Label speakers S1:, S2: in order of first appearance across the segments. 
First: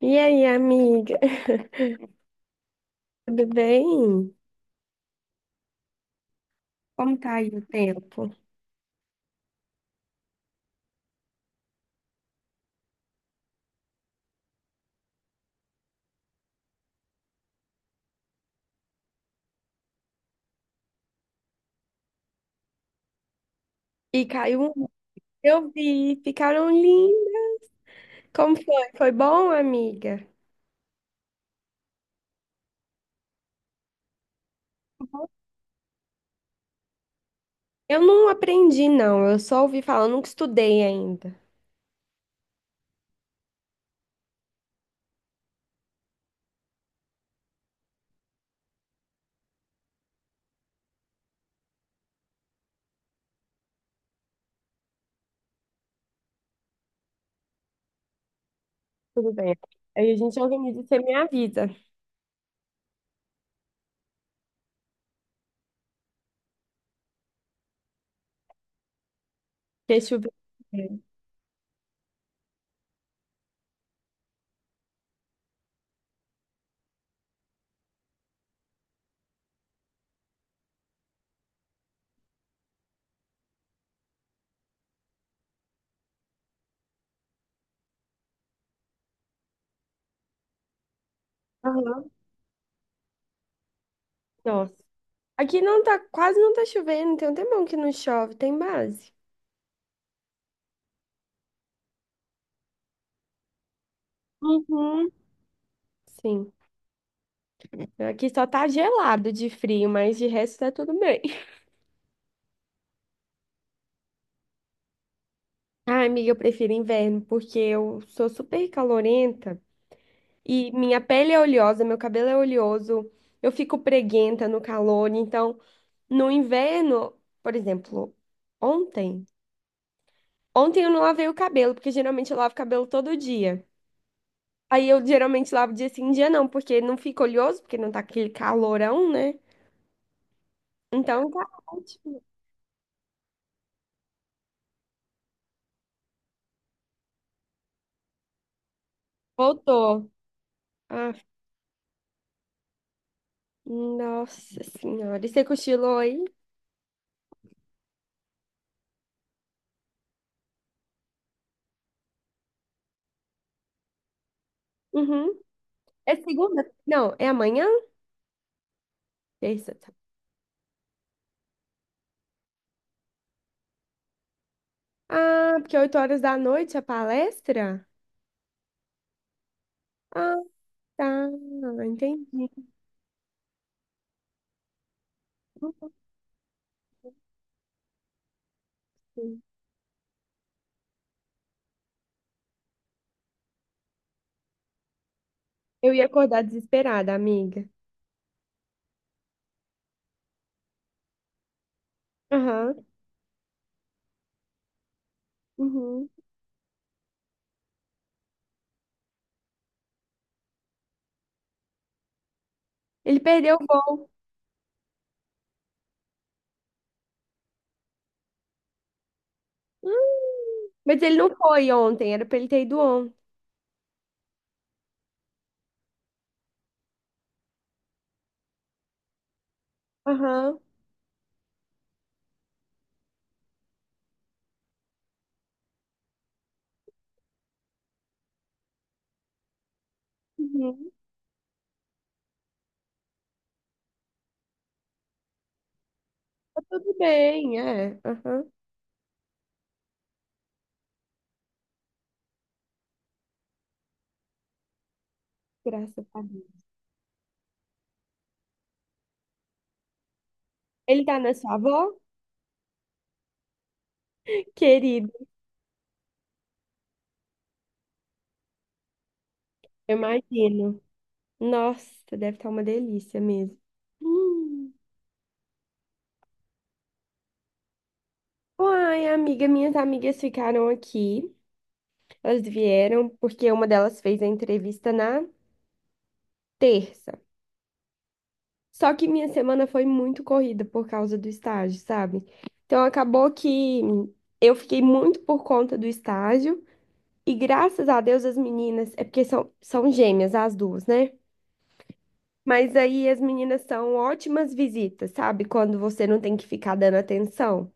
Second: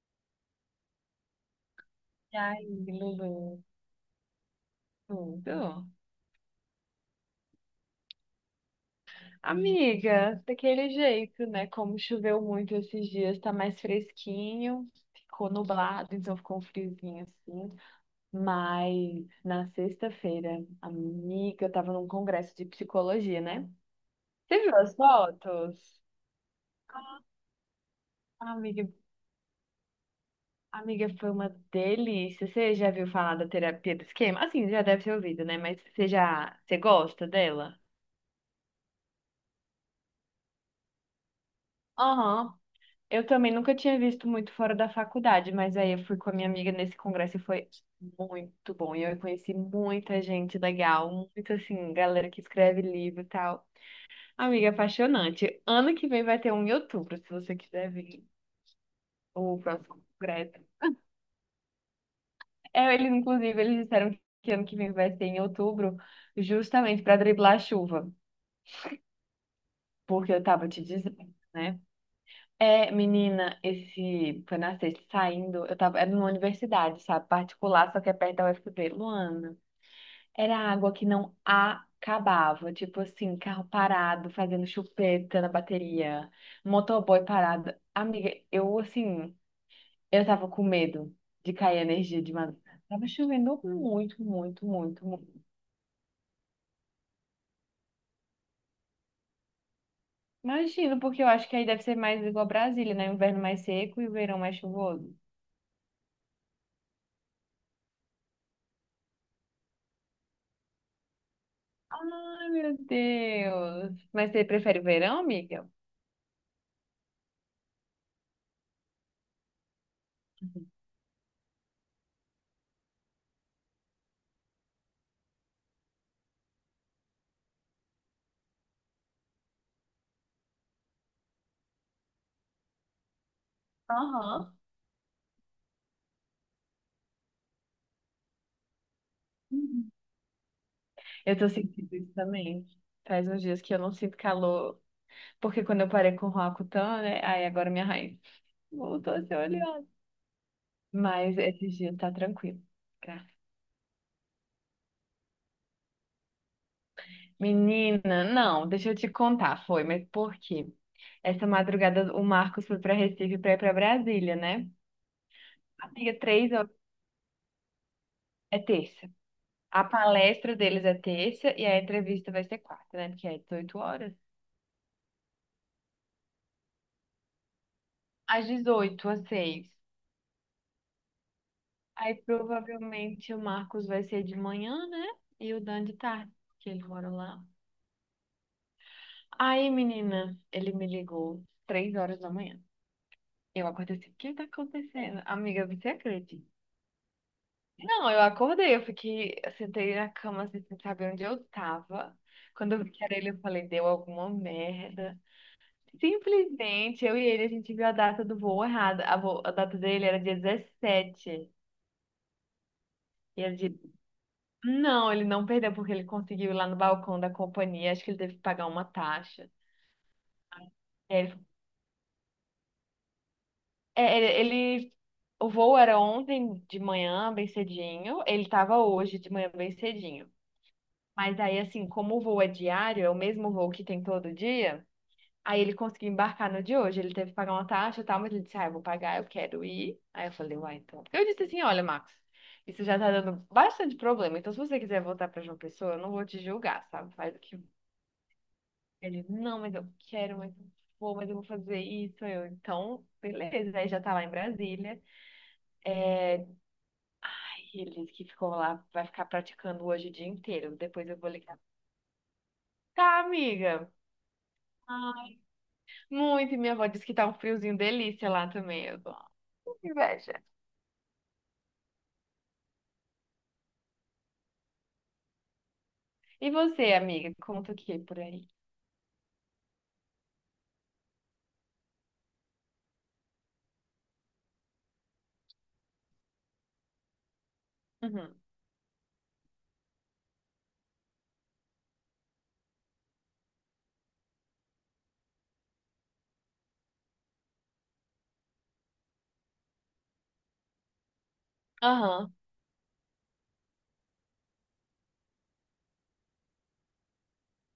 S1: E aí, amiga?
S2: Ai,
S1: Tudo
S2: Lulu,
S1: bem?
S2: tudo.
S1: Como tá aí o tempo?
S2: Amiga, daquele jeito, né? Como choveu muito esses dias, tá mais fresquinho, ficou nublado, então ficou um friozinho assim. Mas na sexta-feira, amiga, eu tava num congresso de psicologia, né?
S1: E
S2: Você
S1: caiu
S2: viu
S1: um.
S2: as
S1: Eu
S2: fotos?
S1: vi, ficaram
S2: Ah,
S1: lindas. Como foi?
S2: amiga,
S1: Foi bom, amiga?
S2: amiga, foi uma delícia. Você já viu falar da terapia do esquema? Assim, já deve ter ouvido, né? Mas você gosta dela?
S1: Eu não aprendi, não. Eu só ouvi falar, eu nunca estudei ainda.
S2: Aham. Eu também nunca tinha visto muito fora da faculdade, mas aí eu fui com a minha amiga nesse congresso e foi muito bom. E eu conheci muita gente legal, muito assim, galera que escreve livro e tal. Amiga, apaixonante. Ano que vem vai ter um em outubro, se você quiser vir,
S1: Tudo bem.
S2: o próximo
S1: Aí a gente
S2: congresso.
S1: organiza, você me avisa.
S2: É, eles, inclusive, eles disseram que ano que vem vai ser em outubro, justamente para driblar a chuva,
S1: Que choveu.
S2: porque eu tava te dizendo, né? É, menina, esse foi na sexta, saindo, era numa universidade, sabe, particular, só que é perto da UFB, Luana. Era água que não acabava, tipo assim, carro parado, fazendo chupeta na bateria, motoboy parado. Amiga, eu tava com medo de cair
S1: Aham.
S2: energia de madrugada. Tava chovendo muito, muito,
S1: Nossa.
S2: muito, muito.
S1: Aqui não tá, quase não tá chovendo, tem um tempão que não chove, tem base.
S2: Imagino, porque eu acho que aí deve ser mais igual Brasília, né? Inverno mais seco e o verão mais
S1: Uhum.
S2: chuvoso.
S1: Sim. Aqui só tá gelado de frio, mas de resto tá tudo bem.
S2: Ai, meu Deus. Mas você prefere o verão, amiga?
S1: Ah, amiga, eu prefiro inverno, porque eu sou super calorenta e minha pele é oleosa, meu cabelo é oleoso, eu fico preguenta no calor. Então, no inverno, por exemplo, ontem, eu não lavei o cabelo, porque geralmente eu lavo o cabelo todo dia.
S2: Aham.
S1: Aí eu geralmente lavo dia sim, dia não, porque não fica oleoso, porque não tá aquele calorão, né?
S2: Uhum.
S1: Então
S2: Eu
S1: tá
S2: tô sentindo isso
S1: ótimo.
S2: também. Faz uns dias que eu não sinto calor, porque quando eu parei com o Roacutan, né? Aí agora minha raiz voltou a ser oleosa.
S1: Voltou. Ah,
S2: Mas esses dias tá tranquilo, tá?
S1: nossa senhora. E você cochilou aí?
S2: Menina, não, deixa eu te contar, foi, mas por quê? Essa madrugada o Marcos foi pra Recife pra ir pra Brasília, né?
S1: Uhum. É
S2: Amiga, três
S1: segunda?
S2: horas.
S1: Não, é amanhã?
S2: É terça.
S1: Terça.
S2: A
S1: Tá.
S2: palestra deles é terça e a entrevista vai ser quarta, né? Porque é 18 horas.
S1: Ah, porque 8 horas da noite a palestra?
S2: Às 18h às 6h.
S1: Ah, tá.
S2: Aí
S1: Entendi.
S2: provavelmente o Marcos vai ser de manhã, né? E o Dan de tarde, que eles moram lá. Aí, menina, ele me ligou 3 horas da manhã. Eu acordei assim, o que tá acontecendo? Amiga, você
S1: Eu ia acordar
S2: acredita?
S1: desesperada, amiga.
S2: Não, eu acordei, eu fiquei, eu sentei na cama assim, sem saber onde eu tava. Quando
S1: Aham.
S2: eu vi que era ele, eu falei, deu alguma merda.
S1: Uhum.
S2: Simplesmente eu e ele, a gente viu a data do voo errada. A data dele era dia 17.
S1: Ele
S2: E era
S1: perdeu o
S2: dia...
S1: voo.
S2: Não, ele não perdeu porque ele conseguiu ir lá no balcão da companhia. Acho que ele teve que pagar uma taxa.
S1: Hum, Mas
S2: E
S1: ele
S2: aí
S1: não
S2: Ele,
S1: foi ontem, era pra ele ter ido ontem.
S2: é, ele- o voo era ontem de manhã, bem cedinho. Ele estava hoje de manhã, bem cedinho.
S1: Aham.
S2: Mas aí, assim, como o voo é diário, é o mesmo voo que tem todo dia. Aí ele conseguiu embarcar no de hoje, ele teve que pagar uma taxa e tal, mas ele disse, ah, eu vou pagar, eu quero ir. Aí eu falei, uai,
S1: Uhum.
S2: então. Eu disse assim, olha, Max, isso já tá dando bastante problema, então se você quiser voltar pra João Pessoa, eu não vou te
S1: Tá
S2: julgar,
S1: tudo
S2: sabe? Faz o que...
S1: bem, é. Aham.
S2: Ele, não, mas eu quero, mas eu vou fazer isso. Beleza, aí já tá lá em Brasília.
S1: Graças a
S2: É,
S1: Deus.
S2: e ele disse que ficou lá, vai ficar praticando hoje o dia inteiro.
S1: Ele
S2: Depois eu
S1: tá
S2: vou
S1: na sua
S2: ligar.
S1: avó?
S2: Tá, amiga.
S1: Querido,
S2: Muito, e minha avó disse que tá um friozinho delícia lá também. Eu tô, "Ah, que
S1: eu
S2: inveja."
S1: imagino. Nossa, deve estar uma delícia mesmo. Hum.
S2: E você, amiga, conta o que por aí?
S1: Uai, amiga, minhas amigas ficaram aqui. Elas vieram porque uma delas fez a entrevista na terça.
S2: Uhum.
S1: Só que minha semana foi muito corrida por causa do estágio, sabe? Então acabou que eu fiquei muito por conta do estágio. E graças a Deus as meninas, é porque são, são gêmeas as duas, né?
S2: Aham.
S1: Mas aí as meninas são ótimas visitas, sabe? Quando você não tem que ficar dando atenção.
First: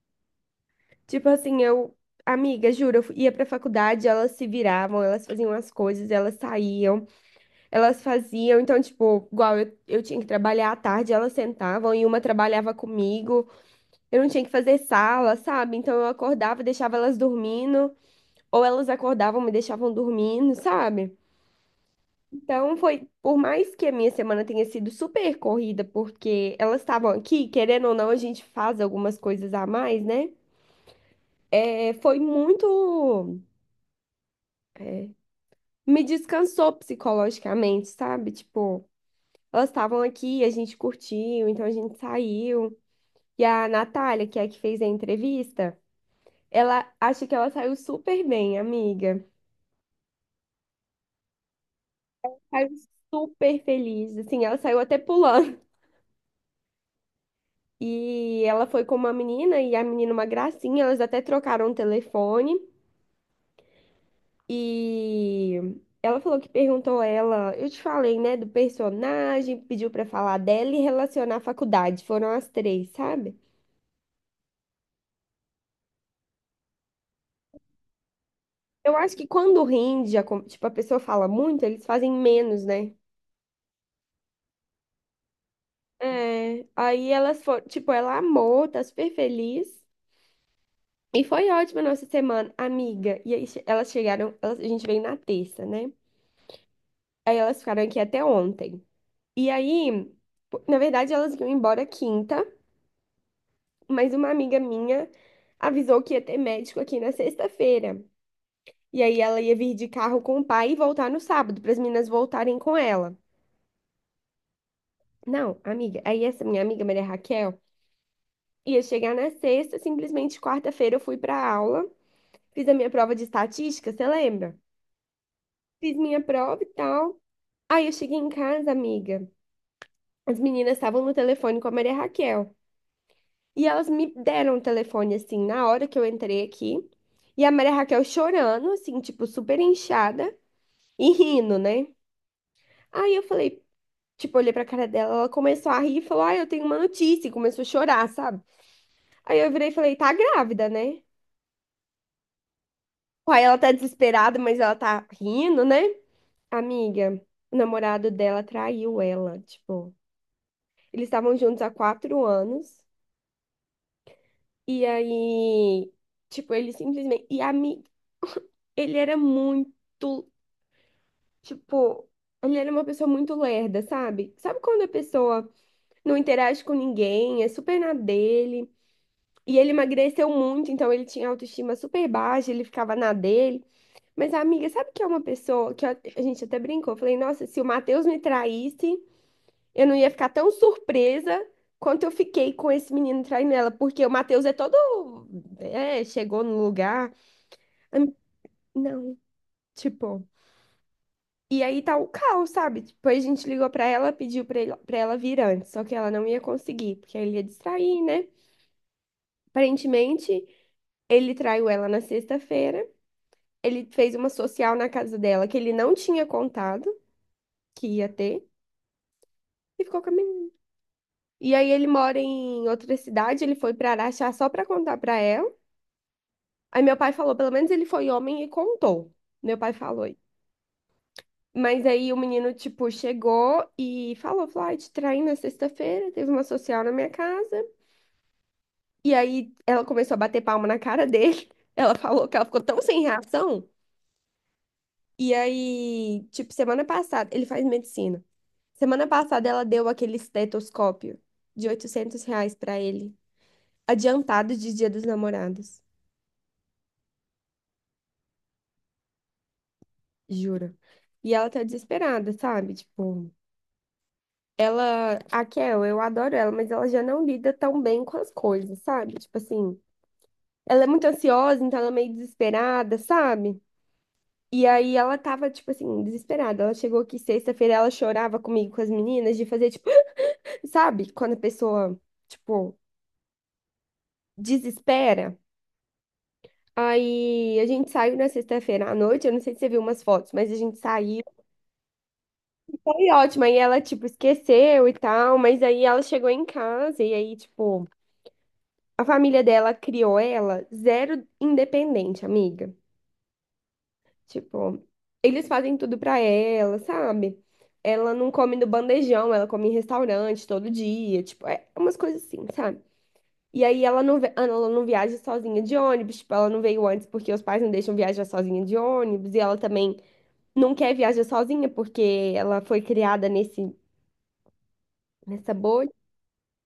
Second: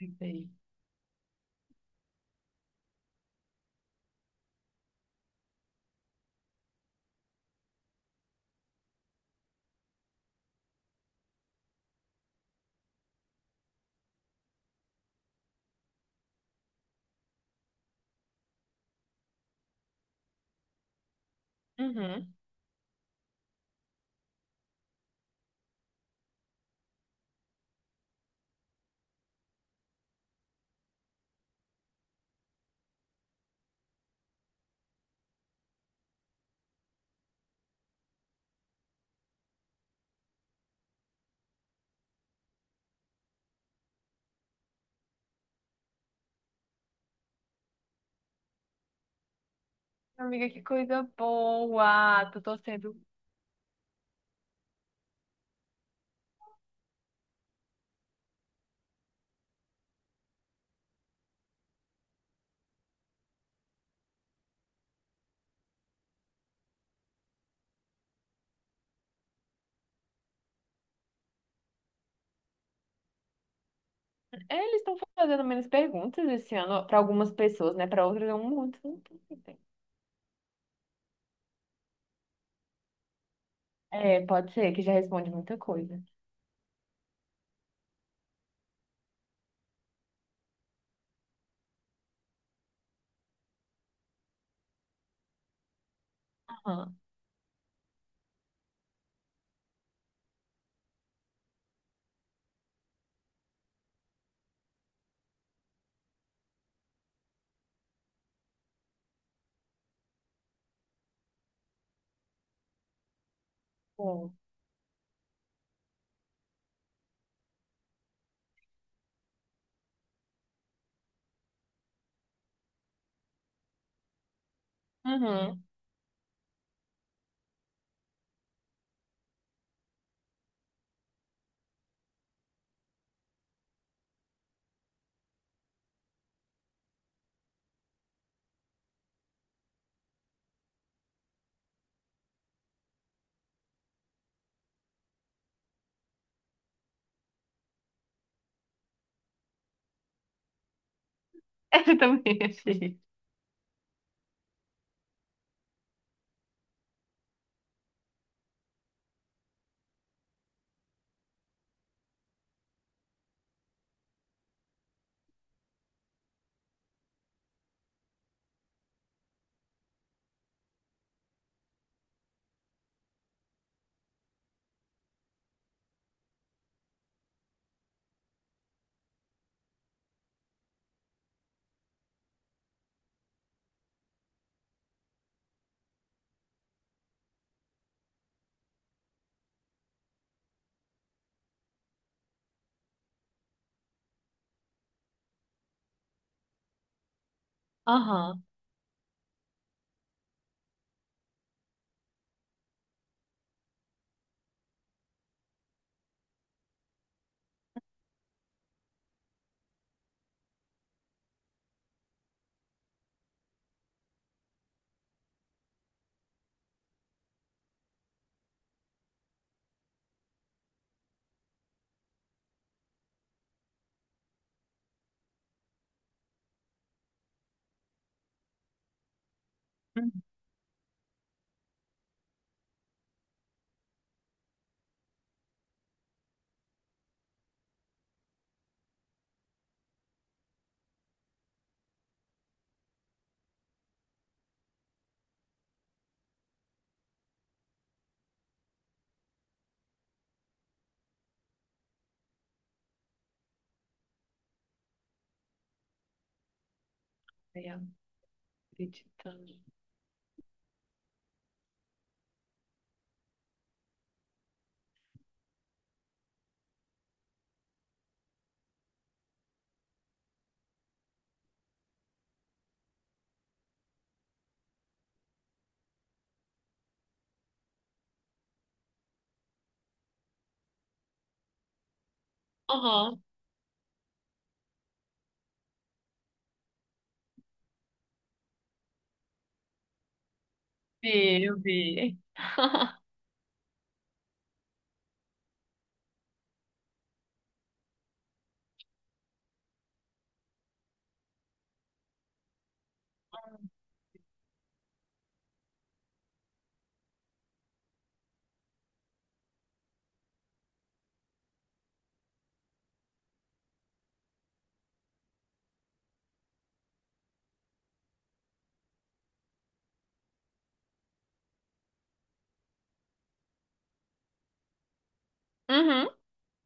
S2: Lembrei.
S1: Tipo assim, eu, amiga, juro, ia pra faculdade, elas se viravam, elas faziam as coisas, elas saíam. Elas faziam, então, tipo, igual eu, tinha que trabalhar à tarde, elas sentavam e uma trabalhava comigo. Eu não tinha que fazer sala, sabe? Então eu acordava, e deixava elas dormindo, ou elas acordavam, e me deixavam dormindo, sabe?
S2: Uhum.
S1: Então foi, por mais que a minha semana tenha sido super corrida, porque elas estavam aqui, querendo ou não, a gente faz algumas coisas a mais, né? É, foi muito. É, me descansou psicologicamente, sabe? Tipo. Elas estavam aqui, a gente curtiu, então a gente saiu. E a Natália, que é a que fez a entrevista, ela acha que ela saiu super bem, amiga.
S2: Amiga, que coisa boa. Tô
S1: Saiu
S2: torcendo.
S1: super feliz, assim, ela saiu até pulando. E ela foi com uma menina e a menina uma gracinha, elas até trocaram o telefone e ela falou que perguntou ela, eu te falei, né, do personagem, pediu pra falar dela e relacionar a faculdade. Foram as três, sabe?
S2: É, eles estão fazendo menos perguntas esse ano para algumas pessoas, né? Para outras é um monte,
S1: Eu
S2: não
S1: acho
S2: tem
S1: que
S2: que ter.
S1: quando rende, tipo, a pessoa fala muito, eles fazem menos, né?
S2: É, pode ser que já responde muita coisa.
S1: É, aí elas foram, tipo, ela amou, tá super feliz. E foi ótima a nossa semana, amiga. E aí elas chegaram, elas- a gente veio na terça, né?
S2: Aham.
S1: Aí elas ficaram aqui até ontem. E aí, pô, na verdade, elas iam embora quinta, mas uma amiga minha avisou que ia ter médico aqui na sexta-feira. E aí ela ia vir de carro com o pai e voltar no sábado, para as meninas voltarem com ela.
S2: Bom.
S1: Não, amiga, aí essa minha amiga Maria Raquel ia chegar na sexta, simplesmente quarta-feira eu fui pra aula. Fiz a minha prova de estatística, você lembra?
S2: Uhum.
S1: Fiz minha prova e tal. Aí eu cheguei em casa, amiga. As meninas estavam no telefone com a Maria Raquel. E elas me deram o telefone, assim, na hora que eu entrei aqui. E a Maria Raquel chorando, assim, tipo, super inchada e rindo, né? Aí eu falei, tipo, olhei pra cara dela, ela começou a rir e falou, ah, eu tenho uma notícia. E começou a chorar, sabe? Aí eu virei e falei, tá grávida, né?
S2: Eu também achei.
S1: Aí ela tá desesperada, mas ela tá rindo, né? Amiga, o namorado dela traiu ela, tipo, eles estavam juntos há 4 anos, e aí, tipo, ele simplesmente, e a mi... ele era muito, tipo, ele era uma pessoa muito lerda, sabe? Sabe quando a pessoa não interage com ninguém, é super na dele, e ele emagreceu muito, então ele tinha autoestima super baixa, ele ficava na dele, mas amiga, sabe que é uma pessoa que a gente até brincou, eu falei, nossa, se o Matheus me traísse... Eu não ia ficar tão surpresa quanto eu fiquei com esse menino traindo ela, porque o Matheus é todo. É, chegou no lugar. am-
S2: Aham.
S1: Não, tipo. E aí tá o caos, sabe? Depois a gente ligou pra ela, pediu pra, ele, pra ela vir antes, só que ela não ia conseguir, porque ele ia distrair, né? Aparentemente, ele traiu ela na sexta-feira. Ele fez uma social na casa dela que ele não tinha contado que ia ter e ficou com a menina. E aí ele mora em outra cidade, ele foi pra Araxá só pra contar pra ela. Aí meu pai falou, pelo menos ele foi homem e contou. Meu pai falou. Isso.
S2: Uhum.
S1: Mas aí o menino, tipo, chegou e falou, falou, ai, te traí na sexta-feira, teve uma social na minha casa. E aí ela começou a bater palma na cara dele. Ela falou que ela ficou tão sem reação. E aí, tipo, semana passada, ele faz medicina. Semana passada ela deu aquele estetoscópio de R$ 800 pra ele, adiantado de Dia dos Namorados,
S2: Ai, acreditando.
S1: juro. E ela tá desesperada, sabe? Tipo. Ela, a Kel, eu adoro ela, mas ela já não lida tão bem com as coisas, sabe? Tipo assim, ela é muito ansiosa, então ela é meio desesperada, sabe? E aí ela tava, tipo assim, desesperada. Ela chegou aqui sexta-feira, ela chorava comigo, com as meninas, de fazer, tipo, sabe? Quando a pessoa, tipo,
S2: Aham.
S1: desespera. Aí a gente saiu na sexta-feira à noite, eu não sei se você viu umas fotos, mas a gente saiu.
S2: Vi, eu vi.
S1: Foi ótimo, aí ela, tipo, esqueceu e tal, mas aí ela chegou em casa e aí, tipo. A família dela criou ela zero independente, amiga. Tipo, eles fazem tudo pra ela, sabe? Ela não come no bandejão, ela come em restaurante todo dia, tipo, é umas coisas assim, sabe? E aí ela não, ela não viaja sozinha de ônibus, tipo, ela não veio antes porque os pais não deixam viajar sozinha de ônibus, e ela também não quer viajar sozinha porque ela foi criada nessa bolha.
S2: Uhum.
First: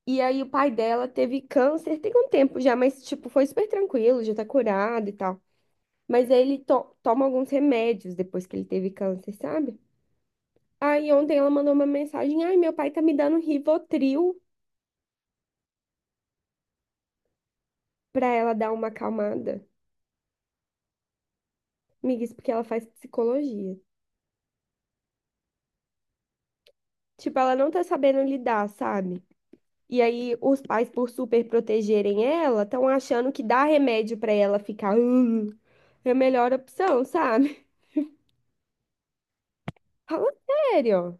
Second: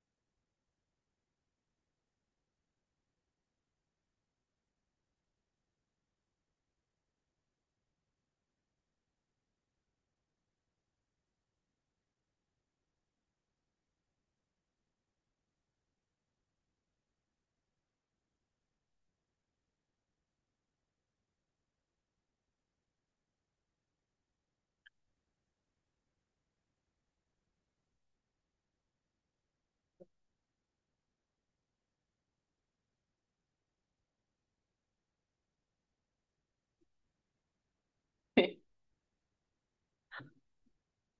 S1: E aí o pai dela teve câncer, tem um tempo já, mas tipo, foi super tranquilo, já tá curado e tal. Mas aí toma alguns remédios depois que ele teve câncer, sabe? Aí ontem ela mandou uma mensagem: Ai, meu pai tá me dando Rivotril pra ela dar uma acalmada. Amiga, isso porque ela faz psicologia. Tipo, ela não tá sabendo lidar, sabe? E aí os pais, por super protegerem ela, estão achando que dar remédio pra ela ficar é a melhor opção, sabe? Fala sério.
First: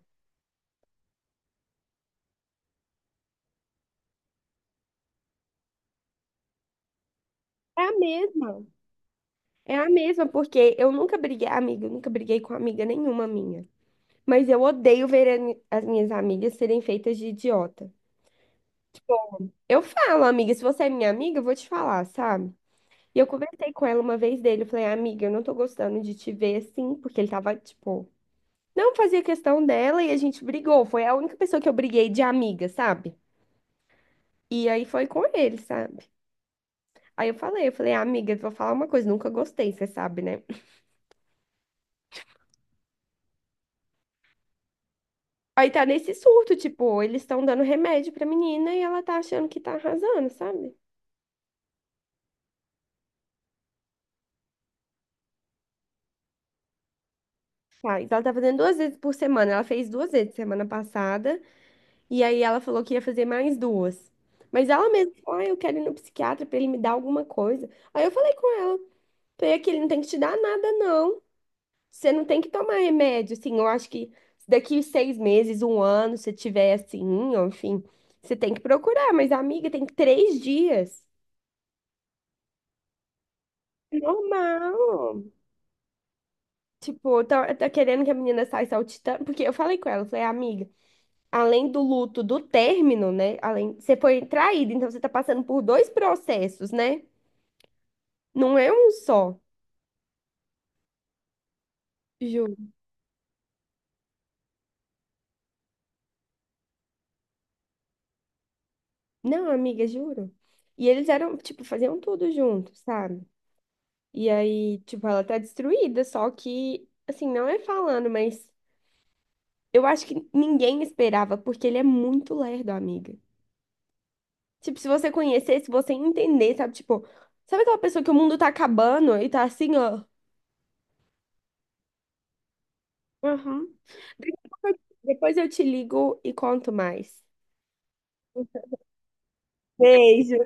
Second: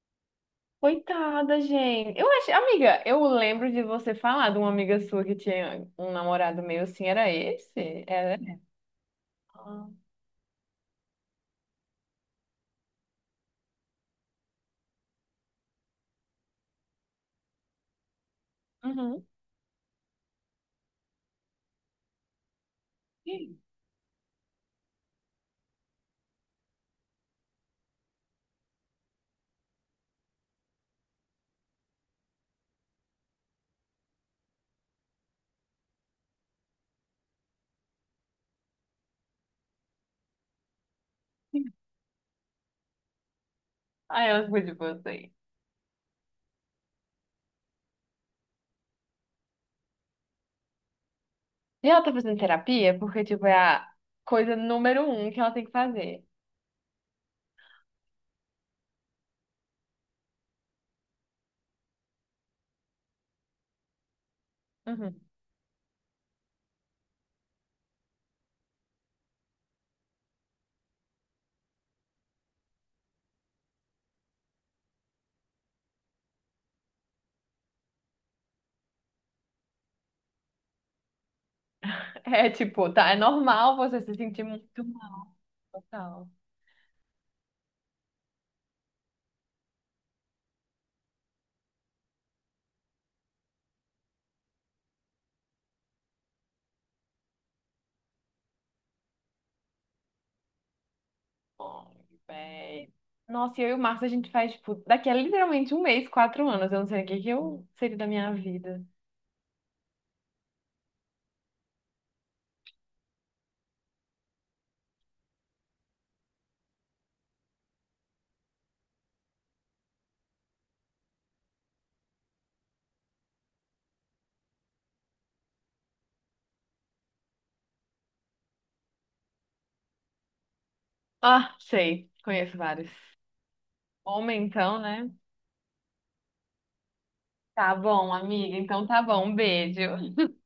S2: Coitada, gente. Eu acho, amiga, eu lembro de você falar de uma amiga sua que tinha um namorado meu assim, era
S1: É a
S2: esse? Era?
S1: mesma. É a
S2: Ah.
S1: mesma, porque eu nunca briguei, amiga, eu nunca briguei com amiga nenhuma minha. Mas eu odeio ver as minhas amigas serem feitas de idiota.
S2: Uhum.
S1: Eu falo, amiga, se você é minha amiga, eu vou te falar, sabe? E eu conversei com ela uma vez dele, eu falei, amiga, eu não tô gostando de te ver assim, porque ele tava, tipo, não fazia questão dela e a gente brigou. Foi a única pessoa que eu briguei de amiga, sabe? E aí foi com ele, sabe? Aí eu falei, amiga, vou falar uma coisa, nunca gostei, você sabe, né?
S2: Aí ela ficou tipo assim.
S1: Aí tá nesse surto, tipo, eles estão dando remédio pra menina e ela tá achando que tá arrasando, sabe?
S2: E ela tá fazendo terapia porque, tipo, é a coisa número um que ela tem que fazer.
S1: Tá, então ela tá fazendo duas vezes por semana. Ela fez duas vezes semana passada. E aí ela falou que ia fazer mais duas. Mas ela mesma
S2: Uhum.
S1: falou, ah, eu quero ir no psiquiatra pra ele me dar alguma coisa. Aí eu falei com ela, falei que ele não tem que te dar nada, não. Você não tem que tomar remédio, assim. Eu acho que daqui 6 meses, um ano, se tiver assim, ou enfim, você tem que procurar. Mas, amiga, tem 3 dias.
S2: É, tipo, tá, é normal você se sentir muito
S1: Normal.
S2: mal, tal.
S1: Tipo, tá, tá querendo que a menina saia saltitando. Porque eu falei com ela, falei, amiga. Além do luto do término, né? Além, você foi traída, então você tá passando por dois processos, né? Não é um só.
S2: Ai,
S1: Juro.
S2: véi. Nossa, e eu e o Marcos, a gente faz, tipo, daqui a literalmente um mês, 4 anos. Eu não sei o que que eu seria da minha vida.
S1: Não, amiga, juro. E eles eram, tipo, faziam tudo junto, sabe? E aí, tipo, ela tá destruída, só que, assim, não é falando, mas eu acho que ninguém esperava, porque ele é muito lerdo, amiga. Tipo, se você conhecesse, se você entender, sabe? Tipo, sabe aquela pessoa que o mundo tá acabando e tá assim, ó.
S2: Ah, sei, conheço vários.
S1: Uhum.
S2: Homem,
S1: Depois eu
S2: então, né?
S1: depois eu te ligo e conto mais.
S2: Tá bom, amiga, então tá bom, um beijo.
S1: Beijo.